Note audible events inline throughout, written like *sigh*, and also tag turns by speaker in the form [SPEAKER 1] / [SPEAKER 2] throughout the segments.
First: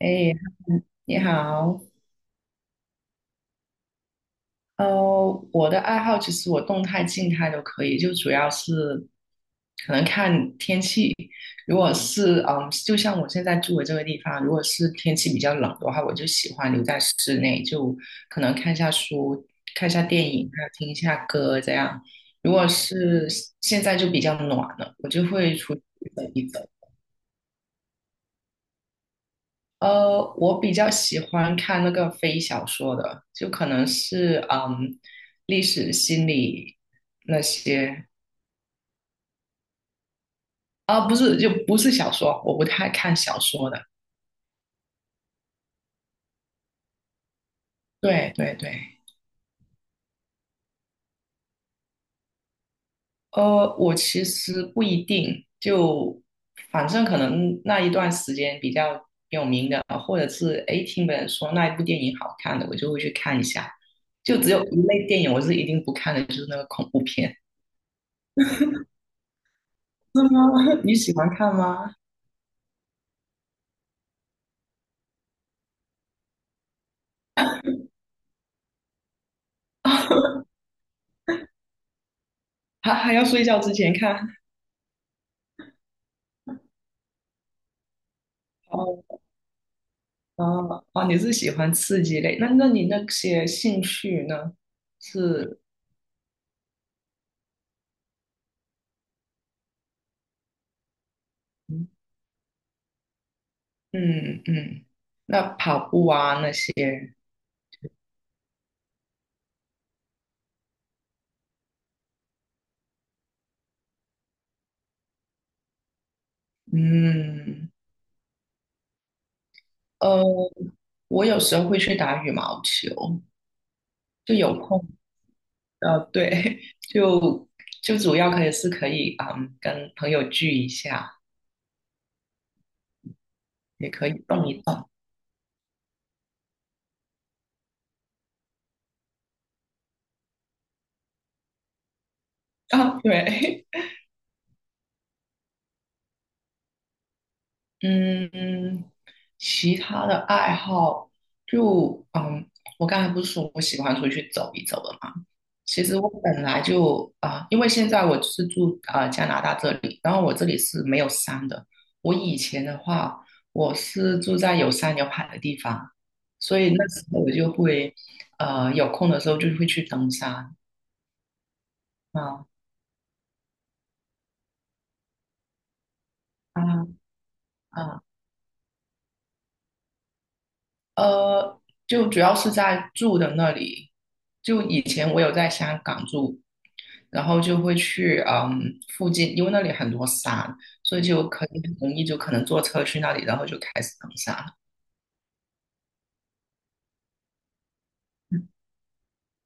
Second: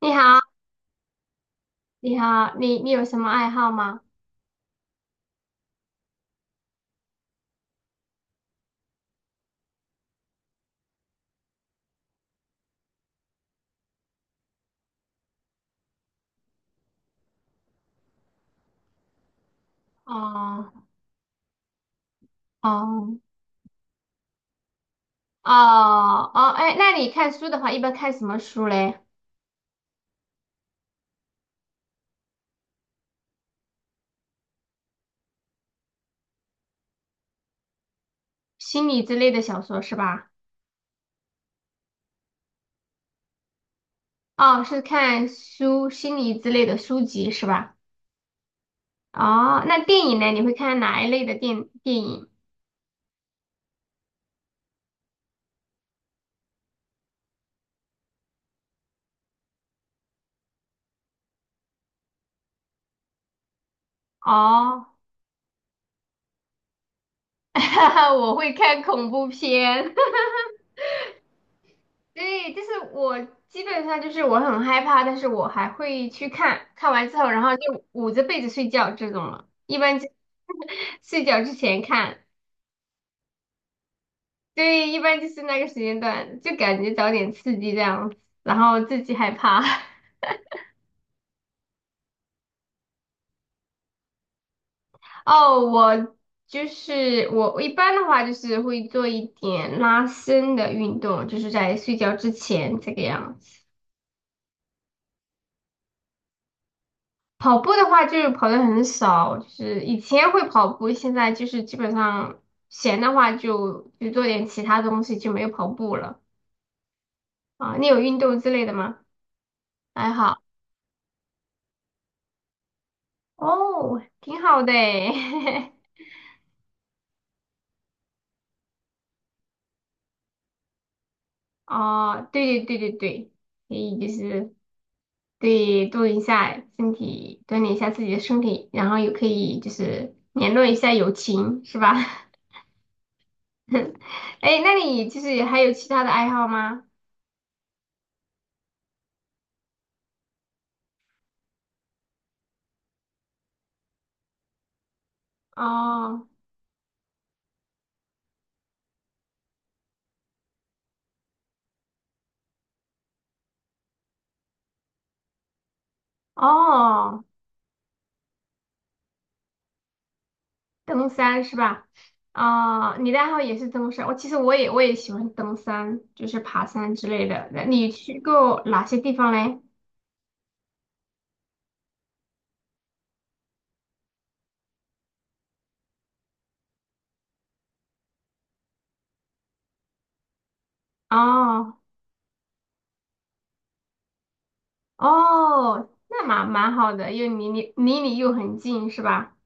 [SPEAKER 1] 你好，
[SPEAKER 2] 你好。
[SPEAKER 1] 你好，你有什么爱好吗？
[SPEAKER 2] 呃，我的爱好其实我动态、静态都可以，就主要是可能看天气。如果是就像我现在住的这个地方，如果是天气比较冷的话，我就喜欢留在室内，就可能看一下书、看一下电影啊，还
[SPEAKER 1] 哦
[SPEAKER 2] 有听一下歌这样。如果
[SPEAKER 1] 哦
[SPEAKER 2] 是现在就比较暖了，我就
[SPEAKER 1] 哦
[SPEAKER 2] 会出去走一
[SPEAKER 1] 哦，
[SPEAKER 2] 走。
[SPEAKER 1] 哎，那你看书的话，一般看什么书嘞？
[SPEAKER 2] 我比较喜欢看那个非小说的，就可能是历史、心理那些。
[SPEAKER 1] 心理之类的小说是吧？
[SPEAKER 2] 啊，不是，就不是小说，我不太看小说的。
[SPEAKER 1] 哦，是看书，心理之类的书籍是吧？
[SPEAKER 2] 对对对。
[SPEAKER 1] 哦，那电影呢？你会看哪一类的电影？
[SPEAKER 2] 我其实不一定，就反正可能那一段时间比较有名的，或者是诶听别人说那一部电影好看的，我就会去看一下。就只有一
[SPEAKER 1] 哦，
[SPEAKER 2] 类电影我是一定不看的，就是那个恐怖片。
[SPEAKER 1] *laughs* 我会看恐怖片。*laughs*
[SPEAKER 2] 是吗？*laughs* 你喜欢看吗？
[SPEAKER 1] 对，就是我基本上就是我很害怕，但是我还会去看，看完之后，然后就捂着被子睡觉这种了。一般
[SPEAKER 2] *laughs*
[SPEAKER 1] 就 *laughs* 睡觉之前看，
[SPEAKER 2] 还要睡觉之前看。
[SPEAKER 1] 对，一般就是那个时间段，就感觉找点刺激这样然后自己
[SPEAKER 2] 哦
[SPEAKER 1] 害怕。*laughs*
[SPEAKER 2] 哦哦，你是喜欢刺激类？那你那些兴趣呢？
[SPEAKER 1] 哦，
[SPEAKER 2] 是。
[SPEAKER 1] 我就是我一般的话就是会做一点拉伸的运动，就是在
[SPEAKER 2] 嗯
[SPEAKER 1] 睡觉之前这个样子。
[SPEAKER 2] 嗯，嗯，那跑步啊那些，
[SPEAKER 1] 跑步的话就是跑的很少，就是以前会跑步，现在就是基本上闲的话就做点其他东西，就没有跑步了
[SPEAKER 2] 嗯。
[SPEAKER 1] 啊。你有运动之类的吗？爱
[SPEAKER 2] 呃，
[SPEAKER 1] 好
[SPEAKER 2] 我有时候会去打羽毛球，
[SPEAKER 1] 哦，
[SPEAKER 2] 就
[SPEAKER 1] 挺
[SPEAKER 2] 有
[SPEAKER 1] 好的
[SPEAKER 2] 空。
[SPEAKER 1] 诶。
[SPEAKER 2] 对，*laughs* 就主要可以是可以，跟朋友聚一下，
[SPEAKER 1] *laughs* 哦，对对对对对，可
[SPEAKER 2] 也
[SPEAKER 1] 以就
[SPEAKER 2] 可以动
[SPEAKER 1] 是
[SPEAKER 2] 一动。
[SPEAKER 1] 对动一下身体，锻炼一下自己的身体，然后也可以就是联络一下友情，是吧？*laughs*
[SPEAKER 2] 啊，对。
[SPEAKER 1] 哎，那你就是还有其他的爱好吗？
[SPEAKER 2] 嗯，其他的爱好就我刚才不是说我喜欢出去走一走的嘛？其实我
[SPEAKER 1] 哦
[SPEAKER 2] 本来就啊、因为现在我是住加拿大这里，然后我这里是没有山的。我以前的话，我是住在有山有海的地方，所以那时候
[SPEAKER 1] 哦。
[SPEAKER 2] 我就会有空的时候就会去登山。
[SPEAKER 1] 登山是吧？
[SPEAKER 2] 啊，
[SPEAKER 1] 哦，你的爱好也是登山。我其实我也喜欢登山，就是爬
[SPEAKER 2] 啊
[SPEAKER 1] 山之类的。那你
[SPEAKER 2] 啊！
[SPEAKER 1] 去过哪些地方嘞？
[SPEAKER 2] 呃，就主要是在住的那里。就以前我有在香港住，然后就会去附近，因为那里很多山，所以就可以很
[SPEAKER 1] 哦
[SPEAKER 2] 容易就可能坐车去那里，然后就开始登山。
[SPEAKER 1] 哦，那蛮好的，又离你又很近是吧？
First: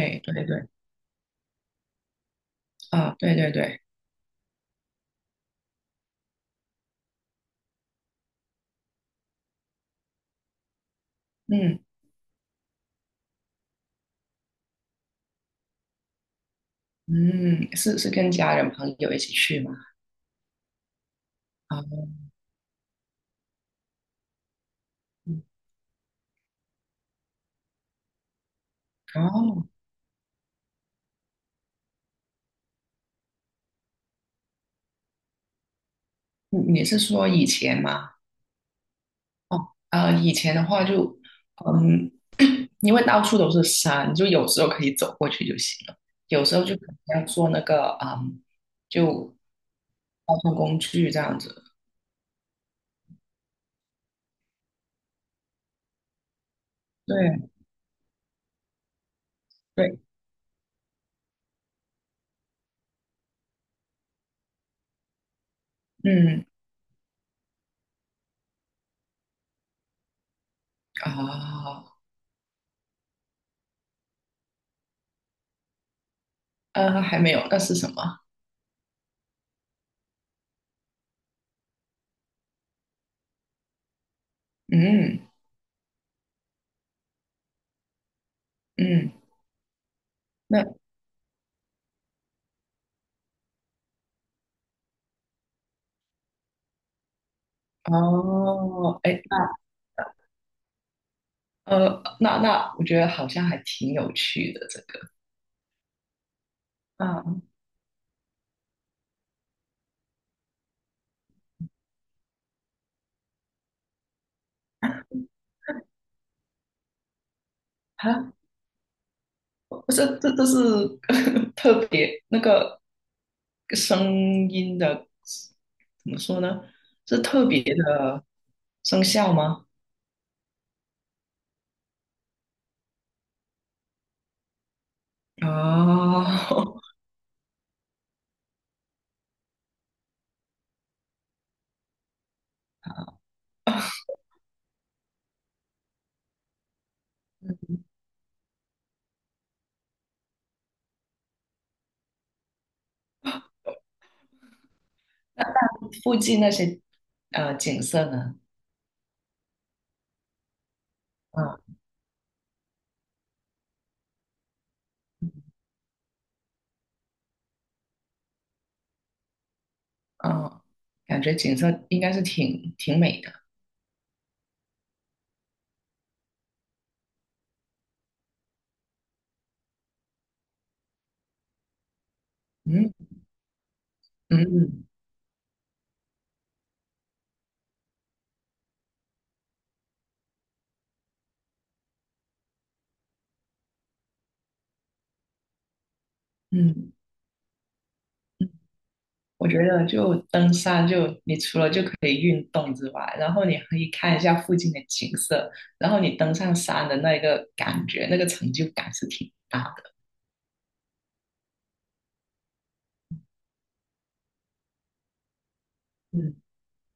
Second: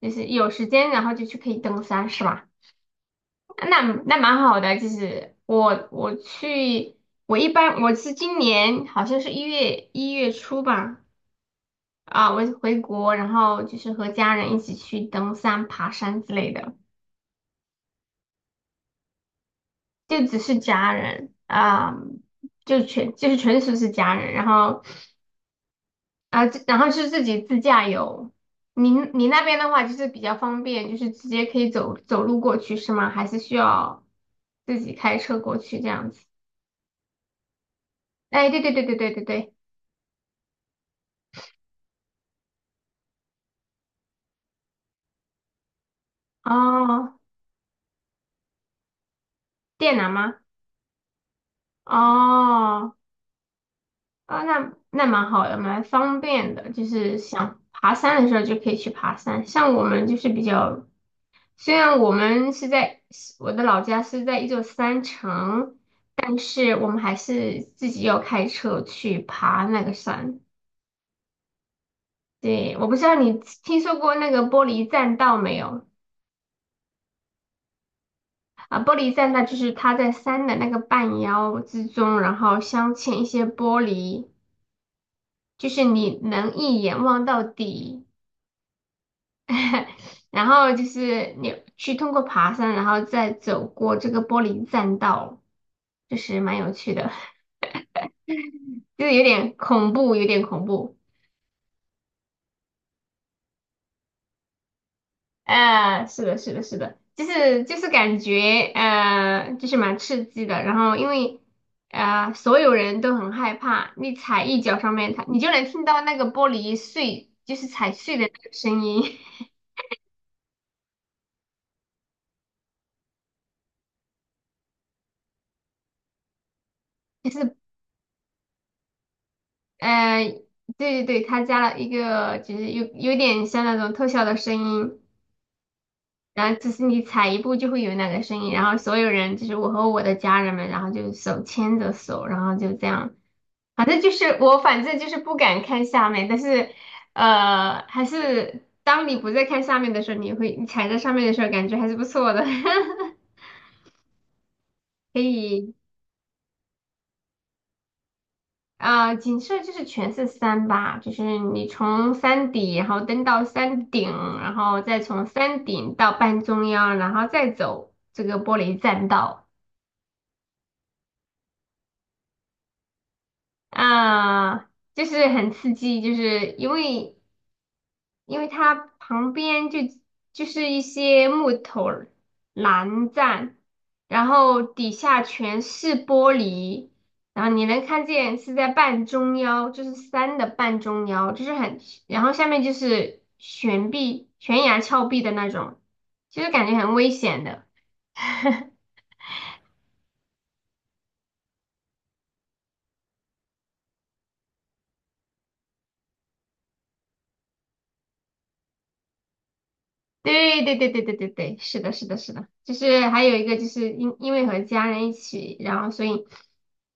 [SPEAKER 1] 就是
[SPEAKER 2] 对
[SPEAKER 1] 有时
[SPEAKER 2] 对。
[SPEAKER 1] 间然后就去可以登山是吧？
[SPEAKER 2] 啊，对对对。
[SPEAKER 1] 那那蛮好的，就是我去，我一般我是今年好像是一月初吧，
[SPEAKER 2] 嗯
[SPEAKER 1] 啊，我回国，然后就是和家人一起去登山、爬山之类的。
[SPEAKER 2] 嗯，是是跟家人朋友一起去吗？
[SPEAKER 1] 就只是家人
[SPEAKER 2] 啊，
[SPEAKER 1] 啊、就全就是纯属是家人，然后
[SPEAKER 2] 嗯。
[SPEAKER 1] 啊、这然后是自己自驾游。你那边
[SPEAKER 2] 哦，
[SPEAKER 1] 的话就是比较方便，就是直接可以走走路过去是吗？还是需要自己开车过去这样子？
[SPEAKER 2] 你你是说以前吗？
[SPEAKER 1] 哎，对对对对对对对，
[SPEAKER 2] 哦，以前的话就，嗯，*coughs* *clears throat* 因为到处都是山，就有时候可以走过去就行了，有时候就可
[SPEAKER 1] 哦，
[SPEAKER 2] 能要坐那个，就
[SPEAKER 1] 电缆吗？
[SPEAKER 2] 交通工具这样子。
[SPEAKER 1] 哦，哦，那那蛮好的，蛮方便的，就是
[SPEAKER 2] 对
[SPEAKER 1] 想爬山的时候就可以去爬山。像我
[SPEAKER 2] 对，
[SPEAKER 1] 们就是比较虽然我们是在我的老家是在一座山城，但
[SPEAKER 2] 嗯
[SPEAKER 1] 是我们还是自己要开车去爬那个山。
[SPEAKER 2] 啊。
[SPEAKER 1] 对，我不知道你听说过那个玻璃栈道没有？
[SPEAKER 2] 还没有，那是什么？
[SPEAKER 1] 啊，玻璃栈道就是它在山的那个半腰之中，然后镶嵌一些玻璃，
[SPEAKER 2] 嗯
[SPEAKER 1] 就是你能一眼望到底。
[SPEAKER 2] 嗯，
[SPEAKER 1] *laughs* 然
[SPEAKER 2] 那，
[SPEAKER 1] 后就是你去通过爬山，然后再走过这个玻璃栈道，就是蛮有趣的。
[SPEAKER 2] 哦，
[SPEAKER 1] 就是
[SPEAKER 2] 哎。
[SPEAKER 1] 有点恐怖，有点恐怖。
[SPEAKER 2] 那那我觉得好像还挺有趣的这个。
[SPEAKER 1] 是的，是的，是的，
[SPEAKER 2] 嗯
[SPEAKER 1] 就
[SPEAKER 2] 啊，
[SPEAKER 1] 是就是感觉就是蛮刺激的。然后因为所有人都很害怕，你踩一脚上面，它你就能听到那个玻璃碎，就是踩碎的
[SPEAKER 2] 哈，
[SPEAKER 1] 那个声音。*laughs*
[SPEAKER 2] 不是，这都是 *laughs* 特别那个声音的，怎么说呢？是
[SPEAKER 1] 就
[SPEAKER 2] 特
[SPEAKER 1] 是
[SPEAKER 2] 别生效吗？
[SPEAKER 1] 呃，对对对，它加了一个就是有点像那种特效的声音。然后就
[SPEAKER 2] 哦，
[SPEAKER 1] 是你踩一步就会有那个声音，然后所有人就是我和我的家人们，然后就手牵着手，然后就这样。反正就是我，反正就是不敢看下面，但是，还是当你不再看下面的时候，你会你踩在上面的时候，感觉还是不错的，*laughs* 可以
[SPEAKER 2] *laughs* 附近那些景色呢？
[SPEAKER 1] 啊、景色就是全是山吧，就是
[SPEAKER 2] 嗯
[SPEAKER 1] 你从山底，然后登到山顶，然后再从山顶到半中央，然后再走这个玻璃栈道
[SPEAKER 2] 嗯，感觉景色应该是挺美的。
[SPEAKER 1] 啊、就是很刺激，就是因为。因为它旁边就是一些木头
[SPEAKER 2] 嗯
[SPEAKER 1] 栏杆，然后
[SPEAKER 2] 嗯
[SPEAKER 1] 底下全是玻璃，然后你能看见是在半中腰，就是山的半中腰，就是很，然后下面就是悬臂、悬崖峭壁的那种，就是感觉
[SPEAKER 2] 嗯。
[SPEAKER 1] 很危险的。*laughs*
[SPEAKER 2] 我觉得就登山就，你除了就可以运动之外，然后你可以看一下附近的景色，然后你登上山的那个感觉，那个成就感是挺大的。
[SPEAKER 1] 对对对对对对对，是的，是的，是的，就是还有一个就是因为和家人一起，然后所以
[SPEAKER 2] 嗯，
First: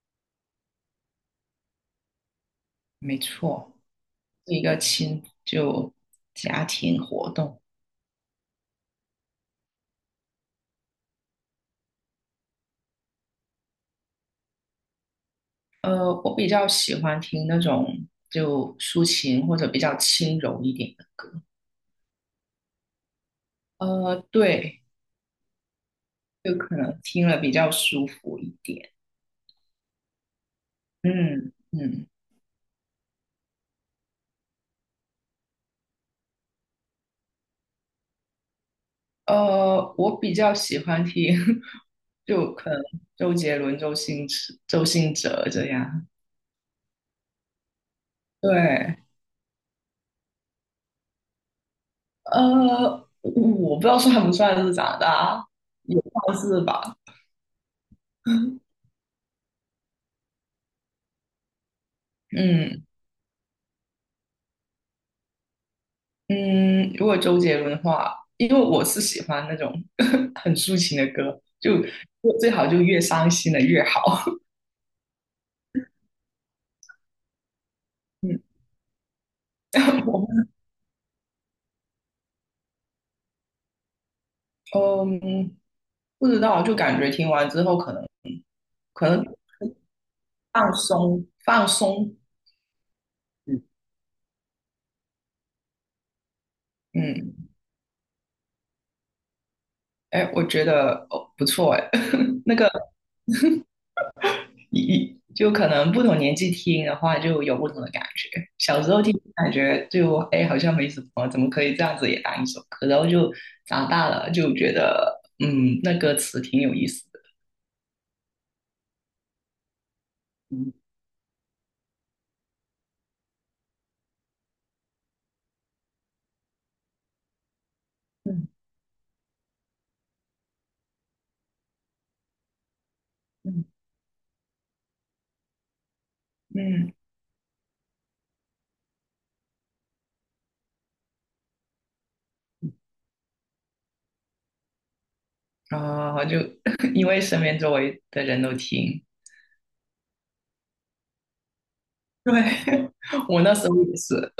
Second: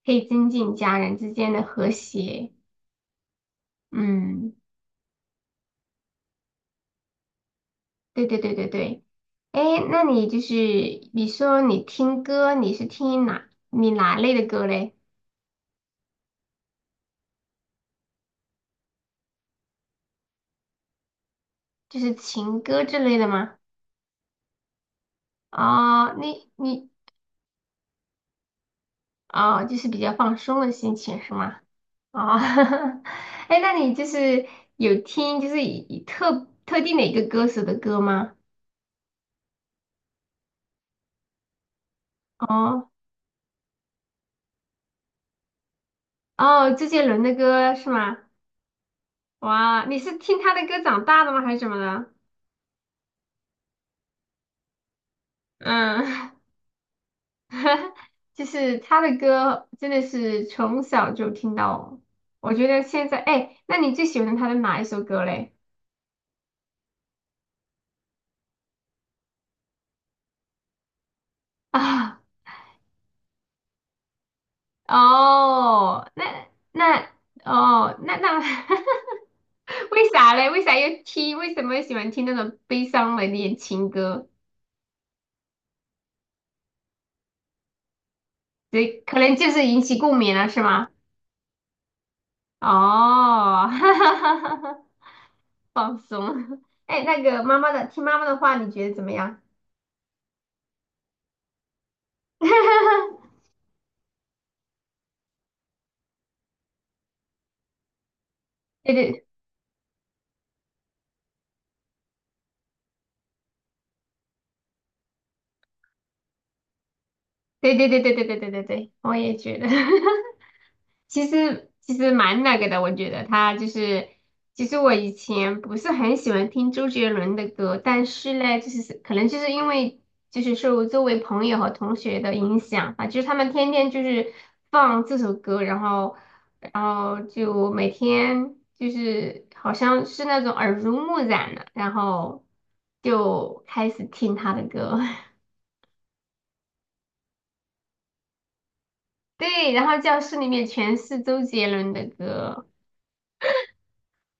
[SPEAKER 1] 可以增进家人之间的和谐。
[SPEAKER 2] 没错，是
[SPEAKER 1] 嗯，
[SPEAKER 2] 一个亲就家庭活动。
[SPEAKER 1] 对对对对对，哎，那你就是你说你听歌，你是听哪类的歌嘞？
[SPEAKER 2] 我比较喜欢听那种就抒情或者比较轻柔一点的歌。
[SPEAKER 1] 就是情歌之类的吗？
[SPEAKER 2] 对，
[SPEAKER 1] 哦，你
[SPEAKER 2] 就可
[SPEAKER 1] 你
[SPEAKER 2] 能听了比较舒服一点。
[SPEAKER 1] 哦，就是比较放松的心情是
[SPEAKER 2] 嗯
[SPEAKER 1] 吗？
[SPEAKER 2] 嗯。
[SPEAKER 1] 哦，*laughs* 哎那你就是有听就是以特定的一个歌手的歌吗？
[SPEAKER 2] 我比较喜欢听，*laughs* 就可能
[SPEAKER 1] 哦
[SPEAKER 2] 周杰伦、周星驰、周星哲这样。
[SPEAKER 1] 哦，周杰伦的歌是吗？
[SPEAKER 2] 对。
[SPEAKER 1] 哇，你是听他的歌长大的吗？还是什么的？
[SPEAKER 2] 我不知道算不算是长大，也
[SPEAKER 1] 嗯，
[SPEAKER 2] 算
[SPEAKER 1] *laughs*
[SPEAKER 2] 是吧。
[SPEAKER 1] *laughs* 就是他的歌真的是从小就听到，我觉得
[SPEAKER 2] 嗯
[SPEAKER 1] 现在，哎，那你最喜欢他的哪一首歌嘞？
[SPEAKER 2] 嗯，如果周杰伦的话，因为我是喜欢那种 *laughs* 很抒情的歌，
[SPEAKER 1] *laughs*
[SPEAKER 2] 就
[SPEAKER 1] 啊，
[SPEAKER 2] 最好就越伤心的越好。
[SPEAKER 1] 哦，那那哦，那那，
[SPEAKER 2] 嗯，
[SPEAKER 1] *laughs* 为啥
[SPEAKER 2] *laughs*
[SPEAKER 1] 嘞？为啥要听？为什么喜欢听那种悲伤的恋情歌？
[SPEAKER 2] 我不知道，就感觉听完之后可能
[SPEAKER 1] 对，
[SPEAKER 2] 可
[SPEAKER 1] 可
[SPEAKER 2] 能
[SPEAKER 1] 能就是引起共鸣了，是
[SPEAKER 2] 放
[SPEAKER 1] 吗？
[SPEAKER 2] 松放松。
[SPEAKER 1] 哦，
[SPEAKER 2] 嗯。
[SPEAKER 1] *laughs* 哈哈哈哈哈，放松。*laughs* 哎，那个
[SPEAKER 2] 嗯，
[SPEAKER 1] 妈妈的，听妈妈的话，你觉得怎么样？
[SPEAKER 2] 哎，我觉得哦不错哎，*laughs* 那个
[SPEAKER 1] *laughs*
[SPEAKER 2] 一就可能不同年纪听的话，就有不同的感觉。小时
[SPEAKER 1] 对
[SPEAKER 2] 候听
[SPEAKER 1] 对，
[SPEAKER 2] 感觉就哎好像没什么，怎么可以这样子也当一首歌？然后就长大了就觉得那歌词挺有意思的。
[SPEAKER 1] 对对对对对对对对对，我也觉得，
[SPEAKER 2] 嗯
[SPEAKER 1] *laughs* 其实蛮那个的，我觉得他就是，其实我以前不是很喜欢听周杰伦的歌，但是
[SPEAKER 2] 嗯
[SPEAKER 1] 呢，可能就是因为就是受周围朋友和同学的影响啊，就是他们
[SPEAKER 2] 嗯
[SPEAKER 1] 天天就是放这首歌，然后然
[SPEAKER 2] 嗯，
[SPEAKER 1] 后就每天就是好像是那种耳濡目染的，然后就开始听他的歌，*laughs*
[SPEAKER 2] 啊、就 *laughs* 因为身边周围的人都听。
[SPEAKER 1] 对，然后教室里面全是周杰伦的歌，
[SPEAKER 2] 对， *laughs* 我那时候也是。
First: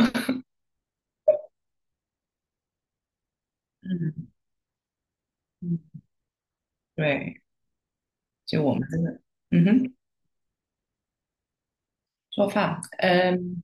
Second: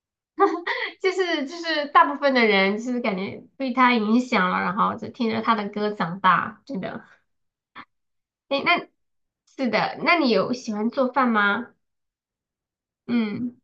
[SPEAKER 1] *laughs* 就是大部分的人就是感觉被他影
[SPEAKER 2] 嗯
[SPEAKER 1] 响了，然后就听着他的歌
[SPEAKER 2] 嗯，
[SPEAKER 1] 长大，真的。
[SPEAKER 2] 对，
[SPEAKER 1] 哎，
[SPEAKER 2] 就我
[SPEAKER 1] 那
[SPEAKER 2] 们真的，嗯
[SPEAKER 1] 是
[SPEAKER 2] 哼。
[SPEAKER 1] 的，那你有喜欢做饭吗？
[SPEAKER 2] 做饭，
[SPEAKER 1] 嗯，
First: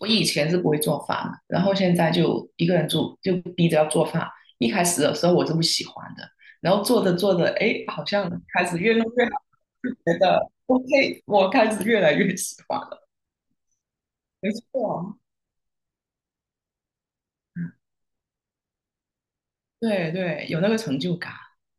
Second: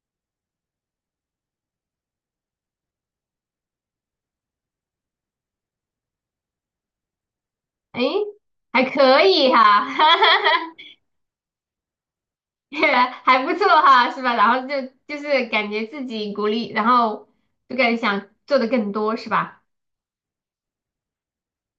[SPEAKER 2] 我以前是不会做饭的，然后现在就一个人住，就逼着要做饭。一开始的时候我是不喜欢的，然后做着做着，哎，
[SPEAKER 1] 哎，
[SPEAKER 2] 好像开始
[SPEAKER 1] 还
[SPEAKER 2] 越弄
[SPEAKER 1] 可
[SPEAKER 2] 越好，
[SPEAKER 1] 以哈，
[SPEAKER 2] 觉得
[SPEAKER 1] *laughs*
[SPEAKER 2] OK，我开始越来越喜欢了。
[SPEAKER 1] 还不错哈，是吧？然
[SPEAKER 2] 没
[SPEAKER 1] 后就就
[SPEAKER 2] 错，
[SPEAKER 1] 是感觉自己鼓励，然后就感觉想做的更多，是吧？
[SPEAKER 2] 对对，有那个成就感。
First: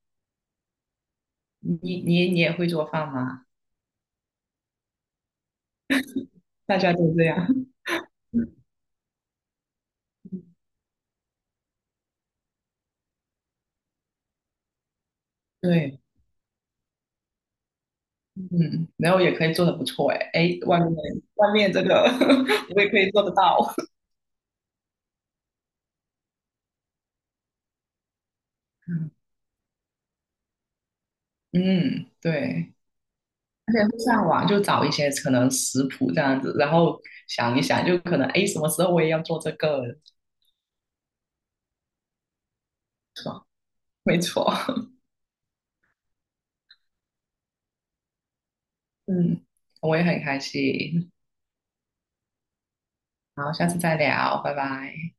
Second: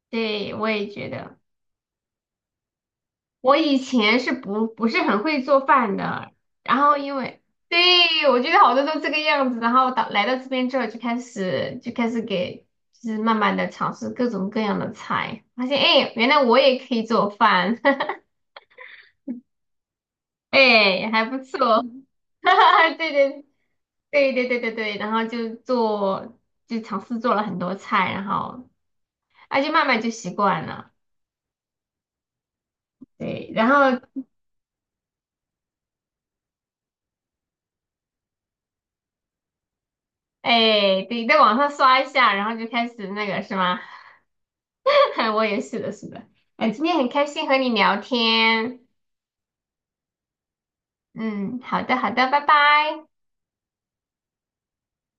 [SPEAKER 1] 对，我也觉得。
[SPEAKER 2] 你也会做饭吗？
[SPEAKER 1] 我以前是不是很会做饭的，然
[SPEAKER 2] 大家
[SPEAKER 1] 后
[SPEAKER 2] 都
[SPEAKER 1] 因
[SPEAKER 2] 这
[SPEAKER 1] 为
[SPEAKER 2] 样。
[SPEAKER 1] 对我觉
[SPEAKER 2] *laughs*
[SPEAKER 1] 得好多都这个样子，然后到来到这边之后就开始给就是慢慢的尝试各种各样的菜，发现
[SPEAKER 2] 对，
[SPEAKER 1] 哎原来我也可以做饭，
[SPEAKER 2] 嗯，然后也可以做的不错，哎
[SPEAKER 1] *laughs*
[SPEAKER 2] 哎，外面
[SPEAKER 1] 哎还不
[SPEAKER 2] 外面
[SPEAKER 1] 错，
[SPEAKER 2] 这个
[SPEAKER 1] *laughs* 哈
[SPEAKER 2] *laughs* 我也
[SPEAKER 1] 哈，
[SPEAKER 2] 可以
[SPEAKER 1] 对
[SPEAKER 2] 做得
[SPEAKER 1] 对
[SPEAKER 2] 到。
[SPEAKER 1] 对对对对对，然后就做就尝试做了很多菜，然后啊就慢慢就习惯了，
[SPEAKER 2] 嗯，对。
[SPEAKER 1] 对，然
[SPEAKER 2] 而且会
[SPEAKER 1] 后
[SPEAKER 2] 上网就找一些可能食谱这样子，然后想一想，就可能哎，什么时候我也要做这个，
[SPEAKER 1] 哎对在网上刷一下，然后就开始
[SPEAKER 2] 是
[SPEAKER 1] 那个
[SPEAKER 2] 吧？
[SPEAKER 1] 是吗？
[SPEAKER 2] 没错。
[SPEAKER 1] *laughs* 我也是的，是的。哎，今天很开心和你聊天。
[SPEAKER 2] 嗯，我也很开心。
[SPEAKER 1] 嗯，好的，好的，拜拜。
[SPEAKER 2] 好，下次再聊，拜拜。